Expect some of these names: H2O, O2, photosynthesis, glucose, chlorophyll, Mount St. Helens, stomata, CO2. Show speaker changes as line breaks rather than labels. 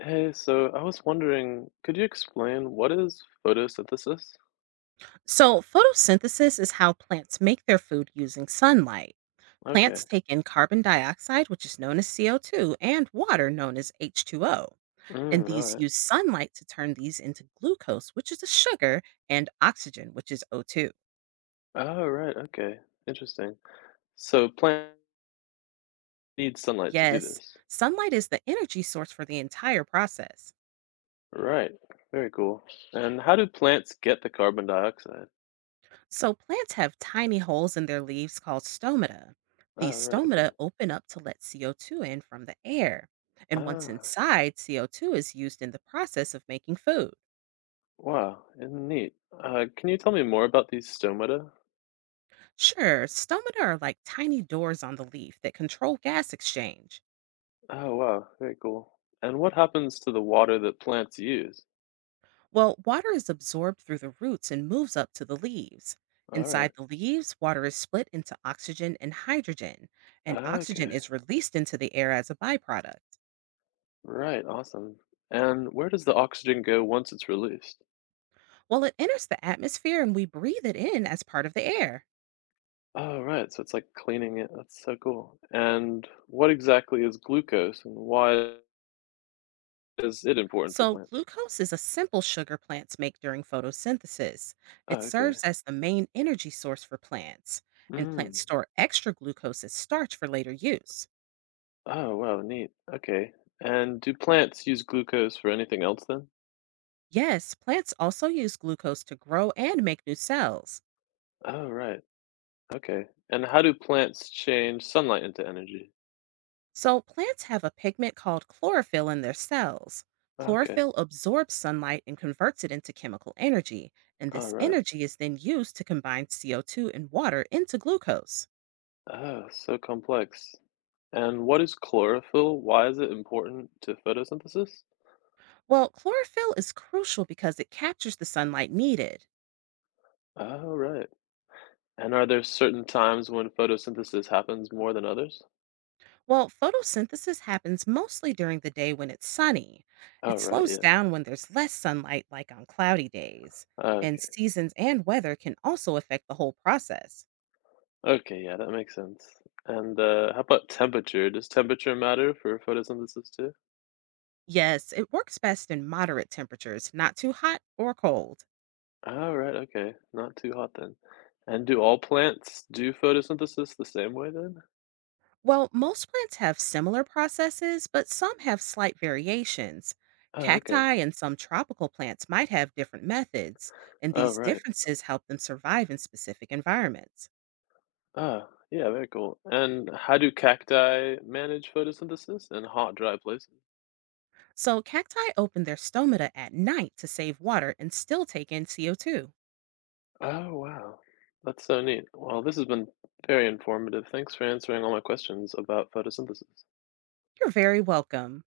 Hey, so I was wondering, could you explain what is photosynthesis?
So, photosynthesis is how plants make their food using sunlight.
Okay.
Plants take in carbon dioxide, which is known as CO2, and water, known as H2O. And
Mm, all
these
right.
use sunlight to turn these into glucose, which is a sugar, and oxygen, which is O2.
Oh, right. Okay. Interesting. So plants need sunlight to do
Yes,
this.
sunlight is the energy source for the entire process.
Right. Very cool. And how do plants get the carbon dioxide?
So, plants have tiny holes in their leaves called stomata. These
Oh, right. Okay.
stomata open up to let CO2 in from the air. And once
Ah,
inside, CO2 is used in the process of making food.
wow. And neat. Can you tell me more about these stomata?
Sure, stomata are like tiny doors on the leaf that control gas exchange.
Oh, wow. Very cool. And what happens to the water that plants use?
Well, water is absorbed through the roots and moves up to the leaves.
All right.
Inside the leaves, water is split into oxygen and hydrogen, and oxygen
Okay.
is released into the air as a byproduct.
Right, awesome. And where does the oxygen go once it's released?
Well, it enters the atmosphere and we breathe it in as part of the air.
Oh, right. So it's like cleaning it. That's so cool. And what exactly is glucose and why is it important for
So,
plants?
glucose is a simple sugar plants make during photosynthesis.
Oh,
It
okay.
serves as the main energy source for plants, and
Mm.
plants store extra glucose as starch for later use.
Oh, wow, neat. Okay. And do plants use glucose for anything else then?
Yes, plants also use glucose to grow and make new cells.
Oh, right. Okay. And how do plants change sunlight into energy?
So, plants have a pigment called chlorophyll in their cells.
Oh, okay.
Chlorophyll absorbs sunlight and converts it into chemical energy, and
All
this
right.
energy is then used to combine CO2 and water into glucose.
Oh, so complex. And what is chlorophyll? Why is it important to photosynthesis?
Well, chlorophyll is crucial because it captures the sunlight needed.
Oh, right. And are there certain times when photosynthesis happens more than others?
Well, photosynthesis happens mostly during the day when it's sunny.
Oh,
It
right,
slows
yeah.
down when there's less sunlight, like on cloudy days.
Oh,
And
okay.
seasons and weather can also affect the whole process.
Okay, yeah, that makes sense. And how about temperature? Does temperature matter for photosynthesis too?
Yes, it works best in moderate temperatures, not too hot or cold.
Oh, right, okay. Not too hot then. And do all plants do photosynthesis the same way then?
Well, most plants have similar processes, but some have slight variations.
Oh, okay.
Cacti and some tropical plants might have different methods, and
Oh,
these
right.
differences help them survive in specific environments.
Ah, yeah, very cool. And how do cacti manage photosynthesis in hot, dry places?
So, cacti open their stomata at night to save water and still take in CO2.
Oh, wow. That's so neat. Well, this has been very informative. Thanks for answering all my questions about photosynthesis.
You're very welcome.